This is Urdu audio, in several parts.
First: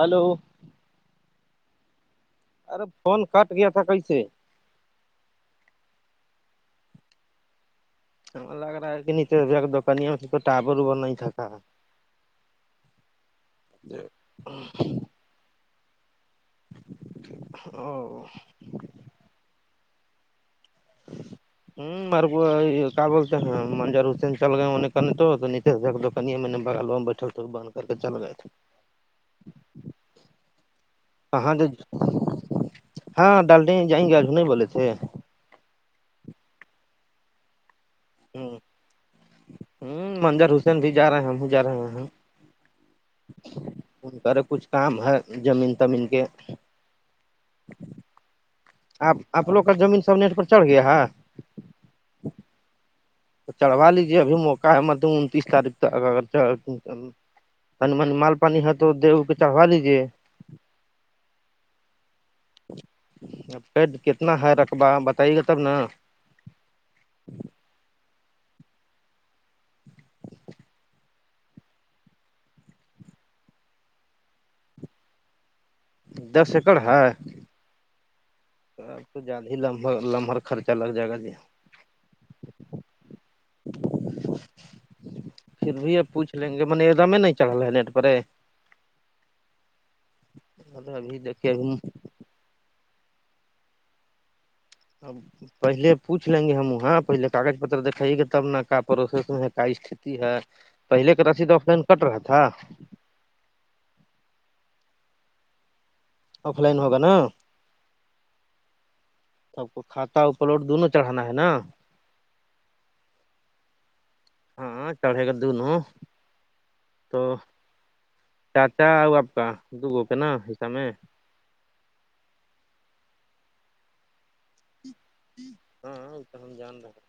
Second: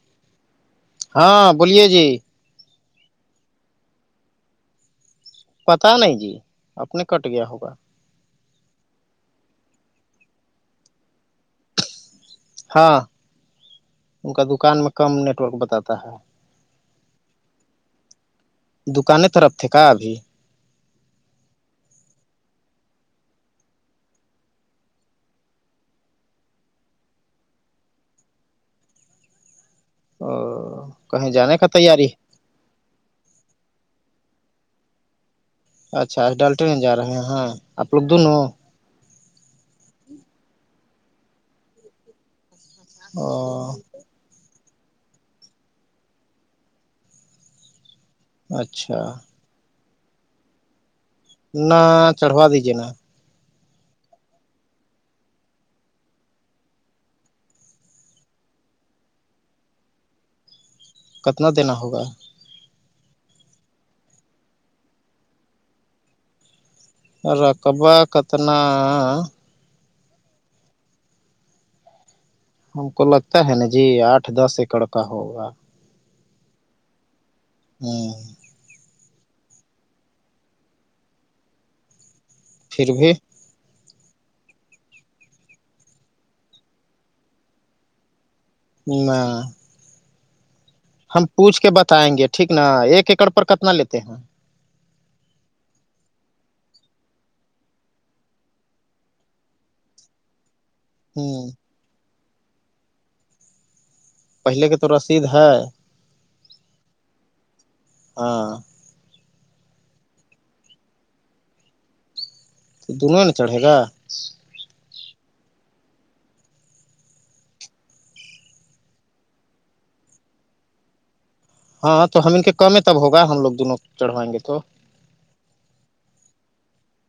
ہلو ہاں بولیے جی ارے فون کاٹ گیا تھا کسے پتا نہیں جی اپنے کٹ گیا ہوگا لگ رہا ہے نچے دکانانی تو ٹور بنائی تھا ہاں ان کا دکان میں کم نیٹورک بتاتا ہے او دکانیں طرف تھے کا ابھی [inaudible] مار کو کیا بولتے ہیں منجر حسین چل گئے ان کان تو نیش دیک کن میںنے بگ لو میں بیٹھل تھے بند کر کے چل رہئے تھے او کہیں ہاں جانے جی کا تیاری ہاں ڈال رہے جائیں گے اج نہیں بولے تھے اچھا ڈالٹنے جا رہے ہیں آپ لوگ دونوں ہ منظر حسین بھی جا رہے ہیں ہم جا رہے ہیں او ان کاارے کچھ کام ہے زمین تمین کے اچھا آپ اپ لوگ کا زمین سب نٹ پر چڑھ گیا ہے نہ چڑھوا دیجیے نا تو چڑھوا لیجیے ابھی موقع ہے مطل انتیس تاریخ تک تم مال پانی ہے تو دو پٹا ہوا لیجیے کتنا دینا ہوگا آپ کتنا ہے رقبہ بتائیے گا تب نا رقبہ کتنا ہم کو لگتا ہے نا جی آٹھ دس ایکڑ کا ہوگا دس ایکڑ ہے ہاں اب تو زیادہ ہی لمح لمحر خرچہ لگ جائے گا جی پھر بھی پھر بھی آب پوچھ لیں گے من دام نہیں چڑھا نیٹ پر نہ ابھی ہم دیکھیے پوچھ کے بتائیں گے ٹھیک نا ایک ایکڑ پر کتنا لیتے ہیں اب پہلے پوچھ لیں گے ہم ہاں پہلے کاغذ پتر دکھائیے گے تب کا پروسیس ہے کیا استھتی ہے پہلے کا ہوں رسید آف لائن کٹ رہا تھا پہلے کے تو رسید ہے آف لائن ہوگا نا ہاں سب کو کھاتا ا پلوٹ دونوں چڑھانا ہے نا تو دونوں نے چڑھے گا [inaudible] ہاں چڑھے گا دونوں تو چاچا اور آپ کا دوگو کا نا حصہ میں [inaudible] ہاں تو ہم ان کے کم ہے تب ہوگا ہم لوگ دونوں چڑھوائیں گے تو [inaudible] ہاں وہ تو ہم جان رہے [inaudible]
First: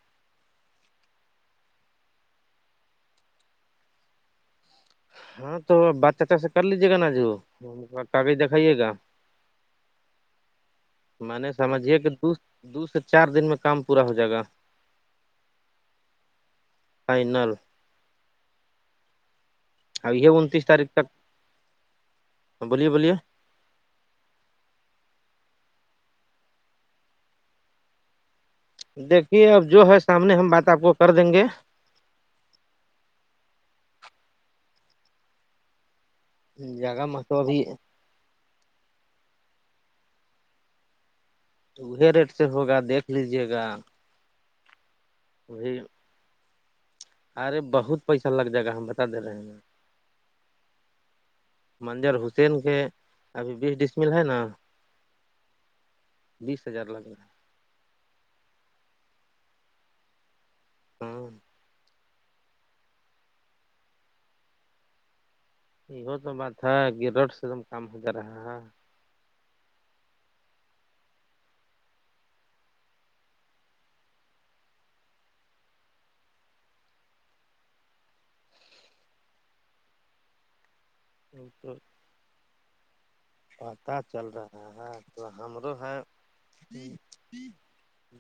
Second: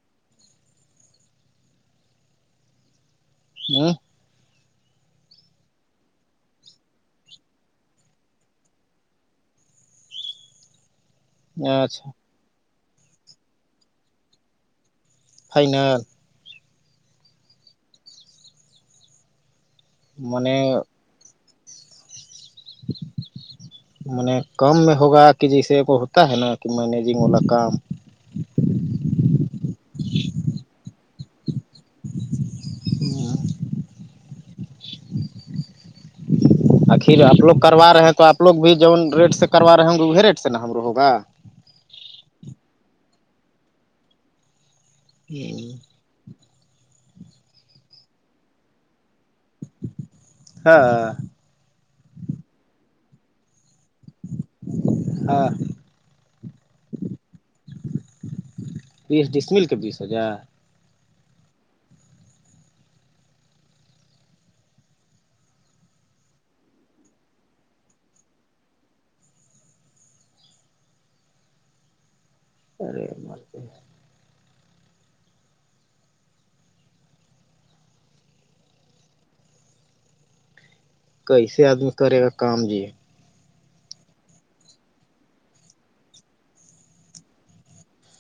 ہ [inaudible] ہاں تو بات چا سے کر لیجے گا نا جو کاغذ دکھائیے گا [inaudible] میں نے سمجھیا اچھا کہ دو دو سے چار دن میں کام پورا ہو جائے گا فائنل فائنل ابھی ہے م انتیس تاریخ تک بولیے بولیے م کم میں ہوگا کہ جیسے کو ہوتا ہے نا کہ مینجنگ والا کام دیکھیے اب جو ہے سامنے ہم بات آپ کو کر دیں گے جگہ آخر میں تو آپ لوگ ابھی کروا رہے ہیں تو آپ لوگ بھی جون ریٹ سے کروا رہے ہوں گے وہی ریٹ سے نا ہمرو ہوگا وہی ریٹ سے ہوگا دیکھ لیجیے گا ہی وہی [inaudible] ارے بہت پیسہ لگ جائے گا ہم بتا دے رہے ہیں ہاں ہاں منظر حسین کے ابھی بیس ڈسمل ہے نا ہاں بیس ہزار لگ رہا بیس ڈسمل کے بیس ہزار ہوں [inaudible] یہ تو بات ہے کہ رڈ سے دم کام ہو جا رہا ہے [inaudible] ارے م [inaudible] ہے کیسے آدمی کرے گا کام جی پت چل رہا ہے تو ہمرو ہے [inaudible]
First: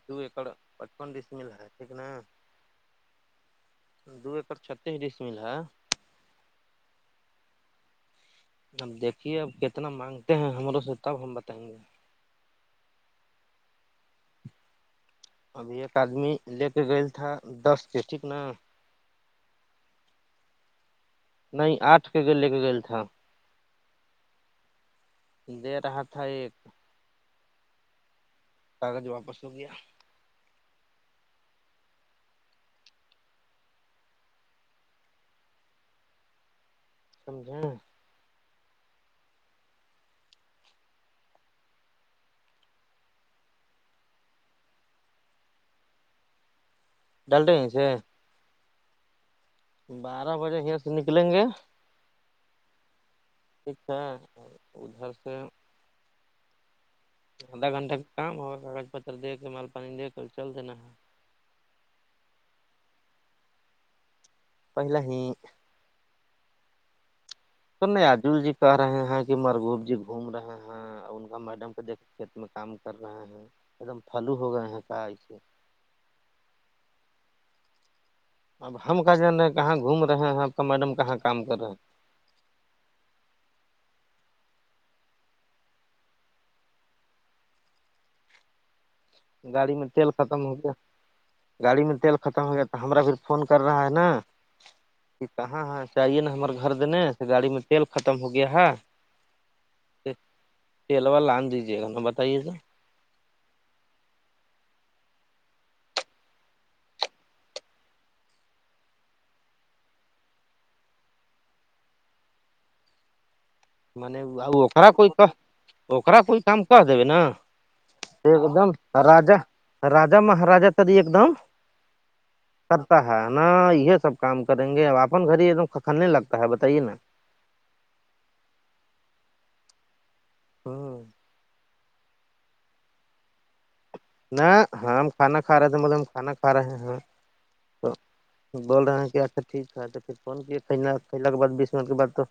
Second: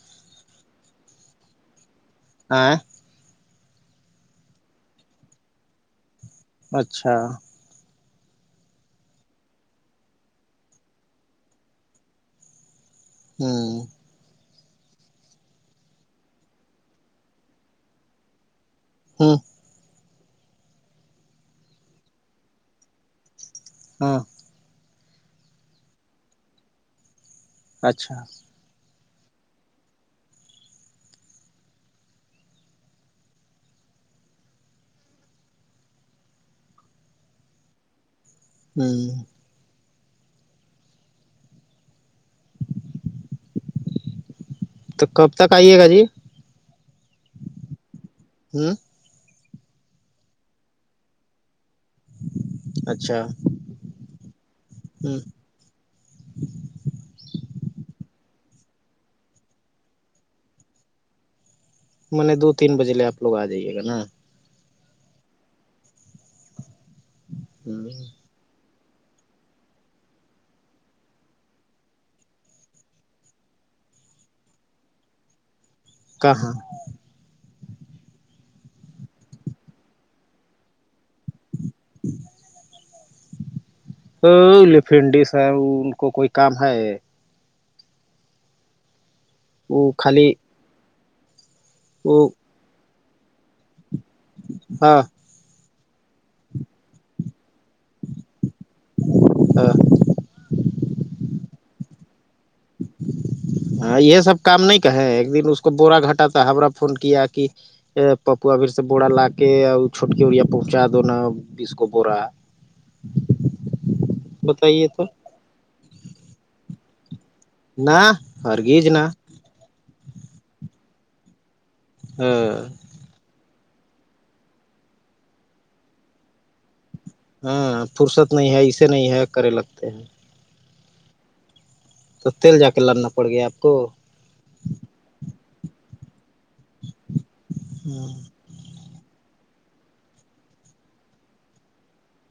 دو ایکڑ پچپن رس مل ہے ٹھیک نا آئ [inaudible] دو ایکڑ چھتیس ڈس مل ہے اچھا اب دیکھیے اب کتنا مانگتے ہیں ہمروں سے تب ہم بتائیں گے ہوں ابھی ایک آدمی لے کے گئے تھا دس کے ٹھیک نا ہاں [inaudible] نہیں آٹھ کے گ لے کے گل تھا [inaudible] ہاں دے رہا تھا ایک اچھا کاغذ واپس ہو گیا سمجھیں [inaudible] ہوں [inaudible] تو کب تک آئیے گا جی ڈل رہے ہیں سےے ہوں بارہ بجے یہاں سے نکلیں گے اچھا ٹھیک ہے ہ ادھر سے [inaudible] آدھا گھنٹہ کا کام ہوگا کاغذ پتر دے کے مال پانی دے کر چل دینا ہے م نے دو تین بجے لے آپ لوگ آ جائیے گا نا پہلا ہی س ہ نہیں آ جو ج کہ رہے ہیں کہ مرگوب جی گھوم رہے ہیں ان کا میڈم کو دیکھ کھیت میں کام کر رہے ہیں ایک دم پھلو ہو گئے یہاں کا سے کہاں اب ہم کہاں جان رہے ہیں کہاں گھوم رہے ہیں آپ کا میڈم کہاں کام کر رہے ہیں ہفینڈس ہے ان کو کوئی کام ہے گاڑی میں وہ تیل خالی ختم ہو گیا گاڑی میں تیل وہ ختم ہو گیا تو ہمار پھر فون کر رہا ہے نا ہاں ج کہاں ہے چاہیے نا ہمار گھر دینے سے گاڑی میں تیل ختم ہو گیا ہے ہاں کے علاوہ لان دیجیے گا نا بتائیے سر ہاں یہ سب کام نہیں کہے ایک دن اس کو بورا گھٹا تھا ہما فون کیا کہ [unintelligible] بیس کو بورہ مانے [unintelligible] بتائیے اکرا تو کوئی کام اکرا کوئی کام کہ دبے نا نہ ایک دم ہرگیز نہ راجا راجا مہاراجا تری ایک دم ہاں کرتا ہے نا یہ سب کام کریں گے اب اپپن گھر ہی ککھلنے لگتا ہے بتائیے نا ہاں فرصت نہیں ہے اسے نہیں ہے کرے لگتے ہیں ہوں تو تیل جا کے لانا پڑ گیا آپ کو نہ ہاں ہم کھانا کھ رہے تھے بولے ہم کھانا کھ رہے ہ تو بول رہے ہیں کہ اچھا ٹھیک ہے تو پھر فون کیے کہلا کی بد بیس منٹ کے بعد تو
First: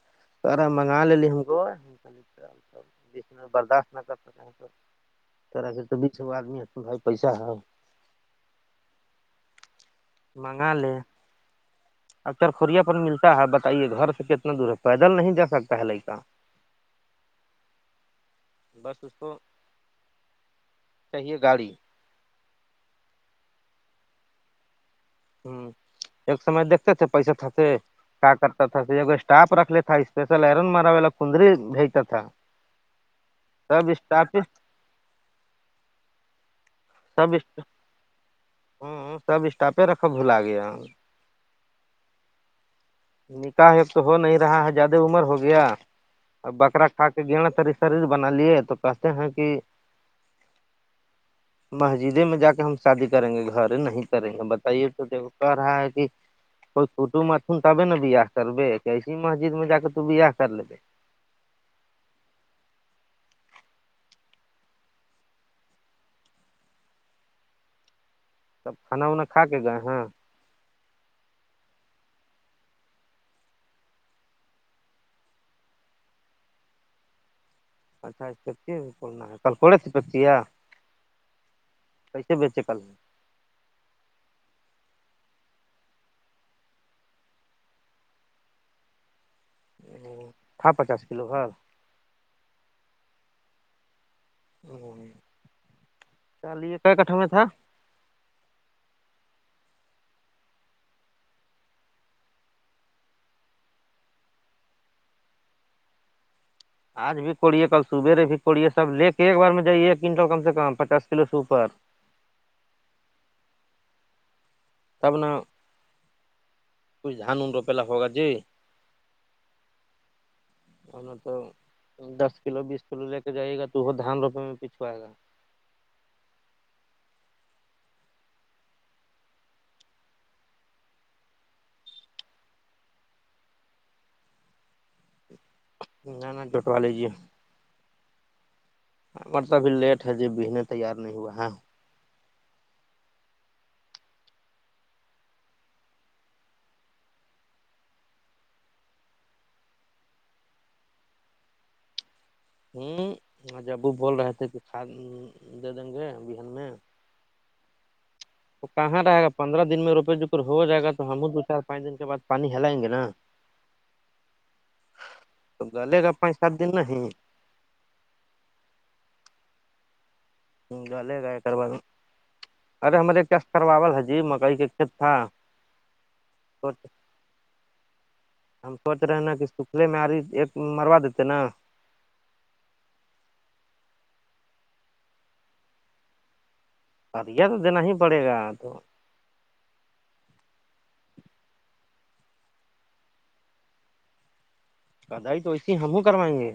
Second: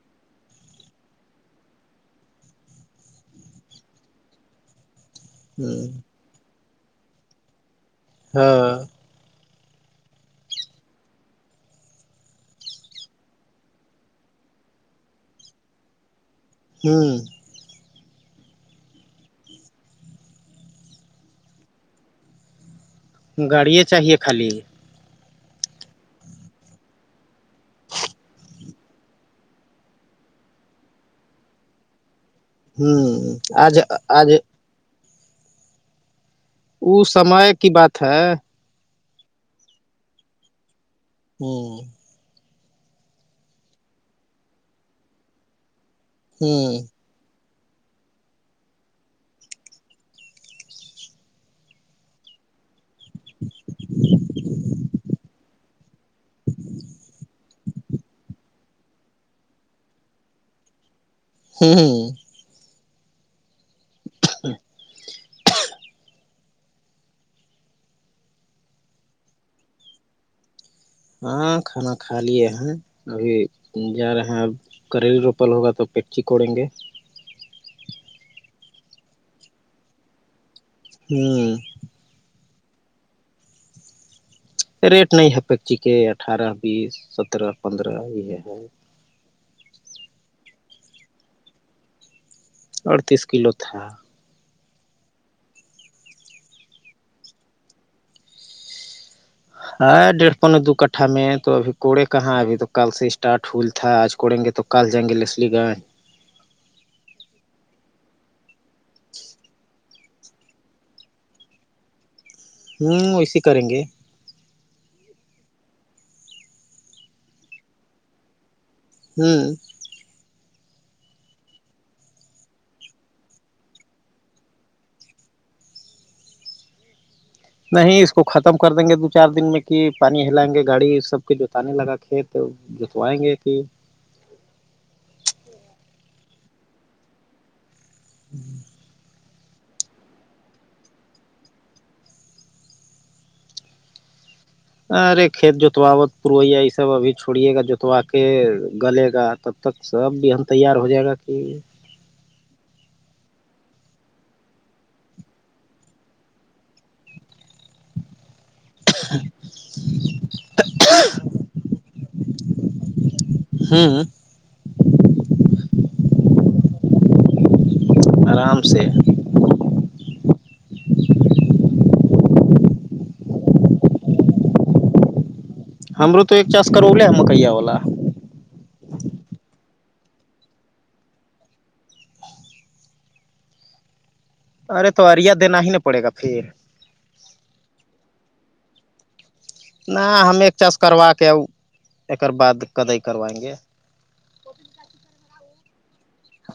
سارا منگا لیلی ہم کو جس میں برداشت نہ کر سکیں ترا پھر ہوں توب بھیچھ وہ آدمی ہے بھائی پیسا ہے ہاں منگا لے اکتر خوریا پر ملتا ہے بتائیے گھر سے کتنا دور ہے پیدل نہیں جا سکتا ہے لڑکا ہوں بس اس کو چاہیے گاڑی گاڑیے چاہیے خالی ہوں ایک سمے دھتے تھے پیسہ تھتے کیا کرتا تھا اگو اسٹاف رکھ لی تھا اسپیشل ارن مارا وا کندری بھیجتا تھا ہوں آج سب آج اسٹاف ا سب سمے کی بات ہے ہوں سب اسٹافے رکھب بلاگے ہوں نکاح اسکو ہو نہیں رہا ہے زیادہ عمر ہو گیا اب ہوں بکرا کھ کے گناا تری شریر بنا لیے تو کہتے ہیں کہ مسجدے میں جا کے ہم شادی کریں گے گھر نہیں کریں گے بتائیے تو دیکھ کہ رہا ہے کہ کوئی کٹب اٹم تبے ن بیاہ کربے ایسی مسجد میں جا کے تو بیاہ کر لبے ہوں ہ [unintelligible] سب کھانا وناا کھ کے گئے ہیں ہاں کھانا کھا لیے ہیں ابھی جا رہے ہیں اب کریل روپل ہوگا تو پچی کوڑیں گے پچات کرتی پنا کل کوڑے سے کرتی ہے ہوں کییسے بیچے کل میں ریٹ نہیں ہے پیکچی کے اٹھارہ بیس سترہ پندرہ یہ ہے تھاا پچاس کلو گھر اڑتیس کلو تھا چالے کیا کٹھا میں تھا ہاں ڈیڑھ پنے دو کٹھا میں تو ابھی کوڑے کہاں ابھی تو کل سے اسٹارٹ ہول تھا آج کوڑیں گے تو کال جیں گے لی گائے آج بھی کوڑیے کل صبحے بھی کوڑیے سب لے کے ایک بار میں جائیے ایک کنٹل کم سے کم پچاس کلو سوپر ہوں ویے کریں گے تب نہ کچھ دھان اوون روپےلا ہوو گا جی ہاں [inaudible] اور نہ تو دس کلو بیس کلو لے کے جائیے گا تو وہ دھان روپے میں پیچھو آئے گا نہیں اس کو ختم کر دیں گے دو چار دن میں کہ پانی ہلائیں گے گاڑی سب کے جوتنے لگا کھیت جو تو آئیں گے کہ نہ نہ جوٹوا لیجیے ہوں مرتببھی لیٹ ہے جب بہنے تیار نہیں ہوا ہے ارے کھیت جوتواوت پویا یہ سب ابھی چھوڑیے گا جوتوا کے گلے گا تب اب تک سب بھی ہم تیار ہو جائے گا کہ ہوں جب وہ بول رہے تھے کہ کھ دے دیں گے بہان میں وہ کہاں رہے گا پندر دن میں روپے جکر ہو جائے گا تو ہم دو چار پانچ دن کے بد پانی ہلائیں گے نا ہاں تو گلے گا پچ سات دن نہیں ہی آرام سے جے گا ایک بار میں ارے ہمارے کیاس کرواا ح جی مکئی کا کھیت تھا ہمرو تو ایک چاس سوچ کرو لے مکئییا والا ہم سوچ رہے نا کہ سکھلے میں آاری ایک مروا دیتے نا ارے تو اریا دینا ہی نہ پڑے گا پھر بیہ تو دینا ہی پڑے گا تو نہ ہم ایک چاس کروا کے ایکر بع کدی کروائیں گے کدائی تو ایسی ہی ہم ہی کروائیں گے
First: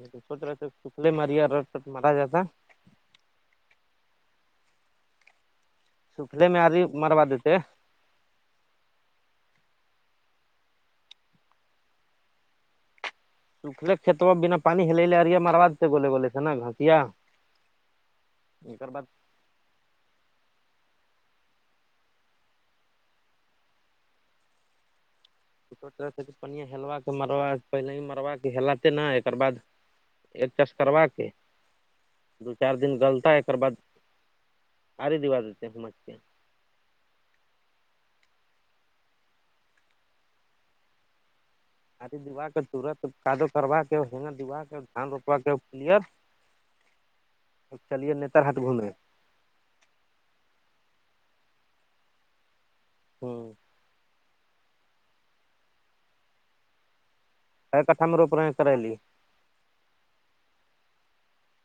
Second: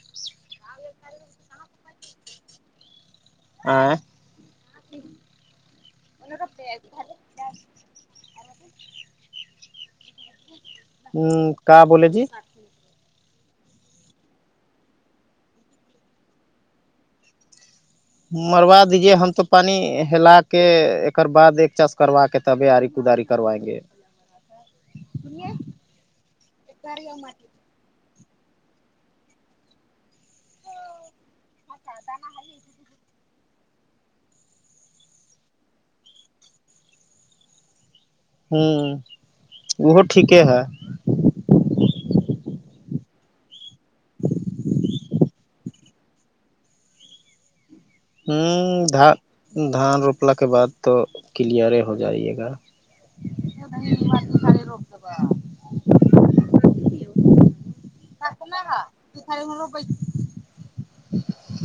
ر چکلے ماریا ر ر مرا جاتا آ سکھلے میں آدی مروا دیتے ہ کہ بولے جی سکھلے کت میں بنا پانی ہل لے ارییا مرا دیتے گولےولے تھ نا گھٹیا مروا دیجیے ہم تو پانی ہلا کے ایکر بع ایک چاس کروا کے تب آاری کداری کروائیں گے ک طرح سے پنیا ہلا مروا پہل ہی مروا کے ہلاتے نہ ایکر باد ایک چش کروا کے دو چار دن گلتا ہے بعد آاری دیوا دیتے سمجھ کے ہوں وہ ٹھیک ہے ہاتھی دیوا کے تورت کاادو کروا کے ہگا دیوا کے دھان روپوا کے پر ا چلے ہ دھ دھان روپلا کے بعد تو کلیئر ہو جائیے گا ہوں سسناا [unintelligible] خ م لو پ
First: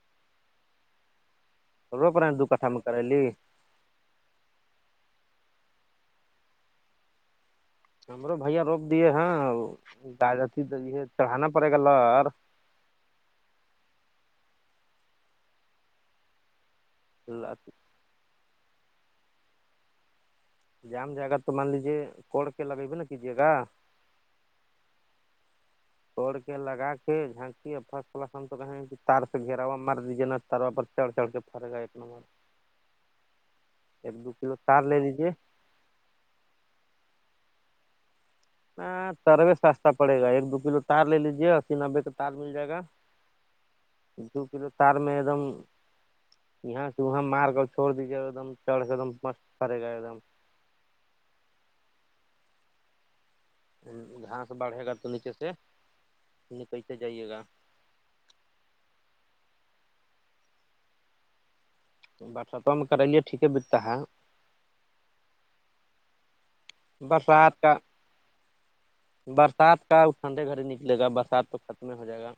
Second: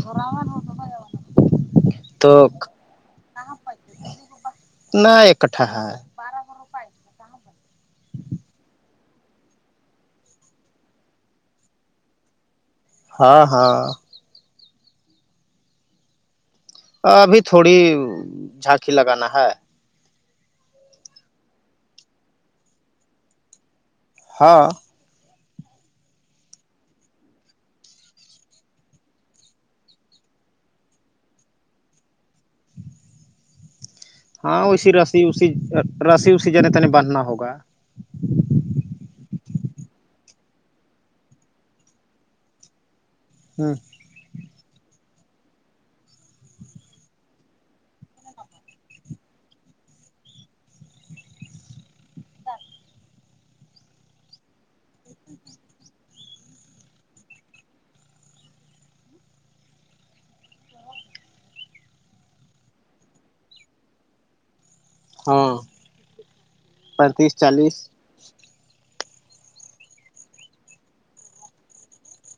گراو ہو پ [unintelligible] تھوڑ پر دو کٹھا میں کر لی [unintelligible] ن ایکٹھا ہے [unintelligible] بارہ سو روپی ہمرو بھیا روک دیے ہیں گتی چڑھانا پڑے گا لر [unintelligible] ہاں ہاں ابھی تھوڑی جھانکی لگانا ہے جام جائے گا تو مان لیجیے کوڑ کے لگےبے نا کیجیے گا ہاں توڑ کے لگا کے جھانکی فرسٹ کلاس ہم تو کہیں کہ تار سے گھیرا ہوا مار دیجیے نا تاروا پر چل چل کے فرق آئے اپنا مار ہاں ویسی رسی اسی رسی اسی جنے تنے باندھنا ہوگا [unintelligible] ہاں تروے سستا پڑے گا ایک دو کلو تار لے لیجے اسی نبوی کا تار مل جائے گا [unintelligible] ہوں دو کلو تار میں ایک دم یہاں سے وہاں مار کر چھوڑ دیجیے گا ایکم چڑ سے ایک م پڑے گا ایک دم [unintelligible] گھاس بڑھے گا تو نیچے سے نیچے سے جائیے گا برستوں میں کرلیے ٹھیک بتا ہے ہاں پینتیس برسات کا چالیس برسات کا ٹھنڈے گھر ہی نکلے گا برسات تو ختم ہو جائے گا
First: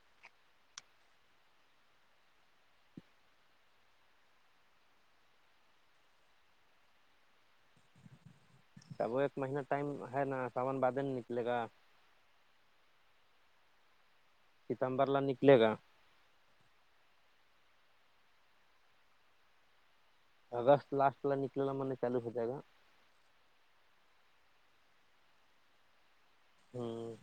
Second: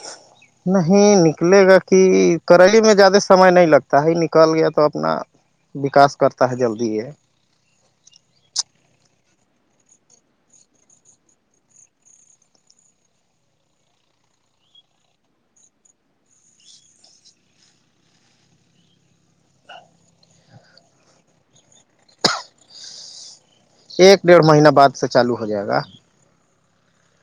[inaudible] نہیں نکلے گا کہ کریلی میں زیادہ سمے نہیں لگتا ہے نکل گیا تو اپنا وکاس کرتا ہے جلدی یہ اب وہ ایک مہین ٹائم ہے نا ساون بعد ہے نا نکلے گا [unintelligible] ستمبرلا نکلے گا [unintelligible] اگست لاسٹ والا نکلنا ما نے چالو ہو جائے گا ایک ڈیڑھ مہینہ بعد سے چالو ہو جائے گا ہوں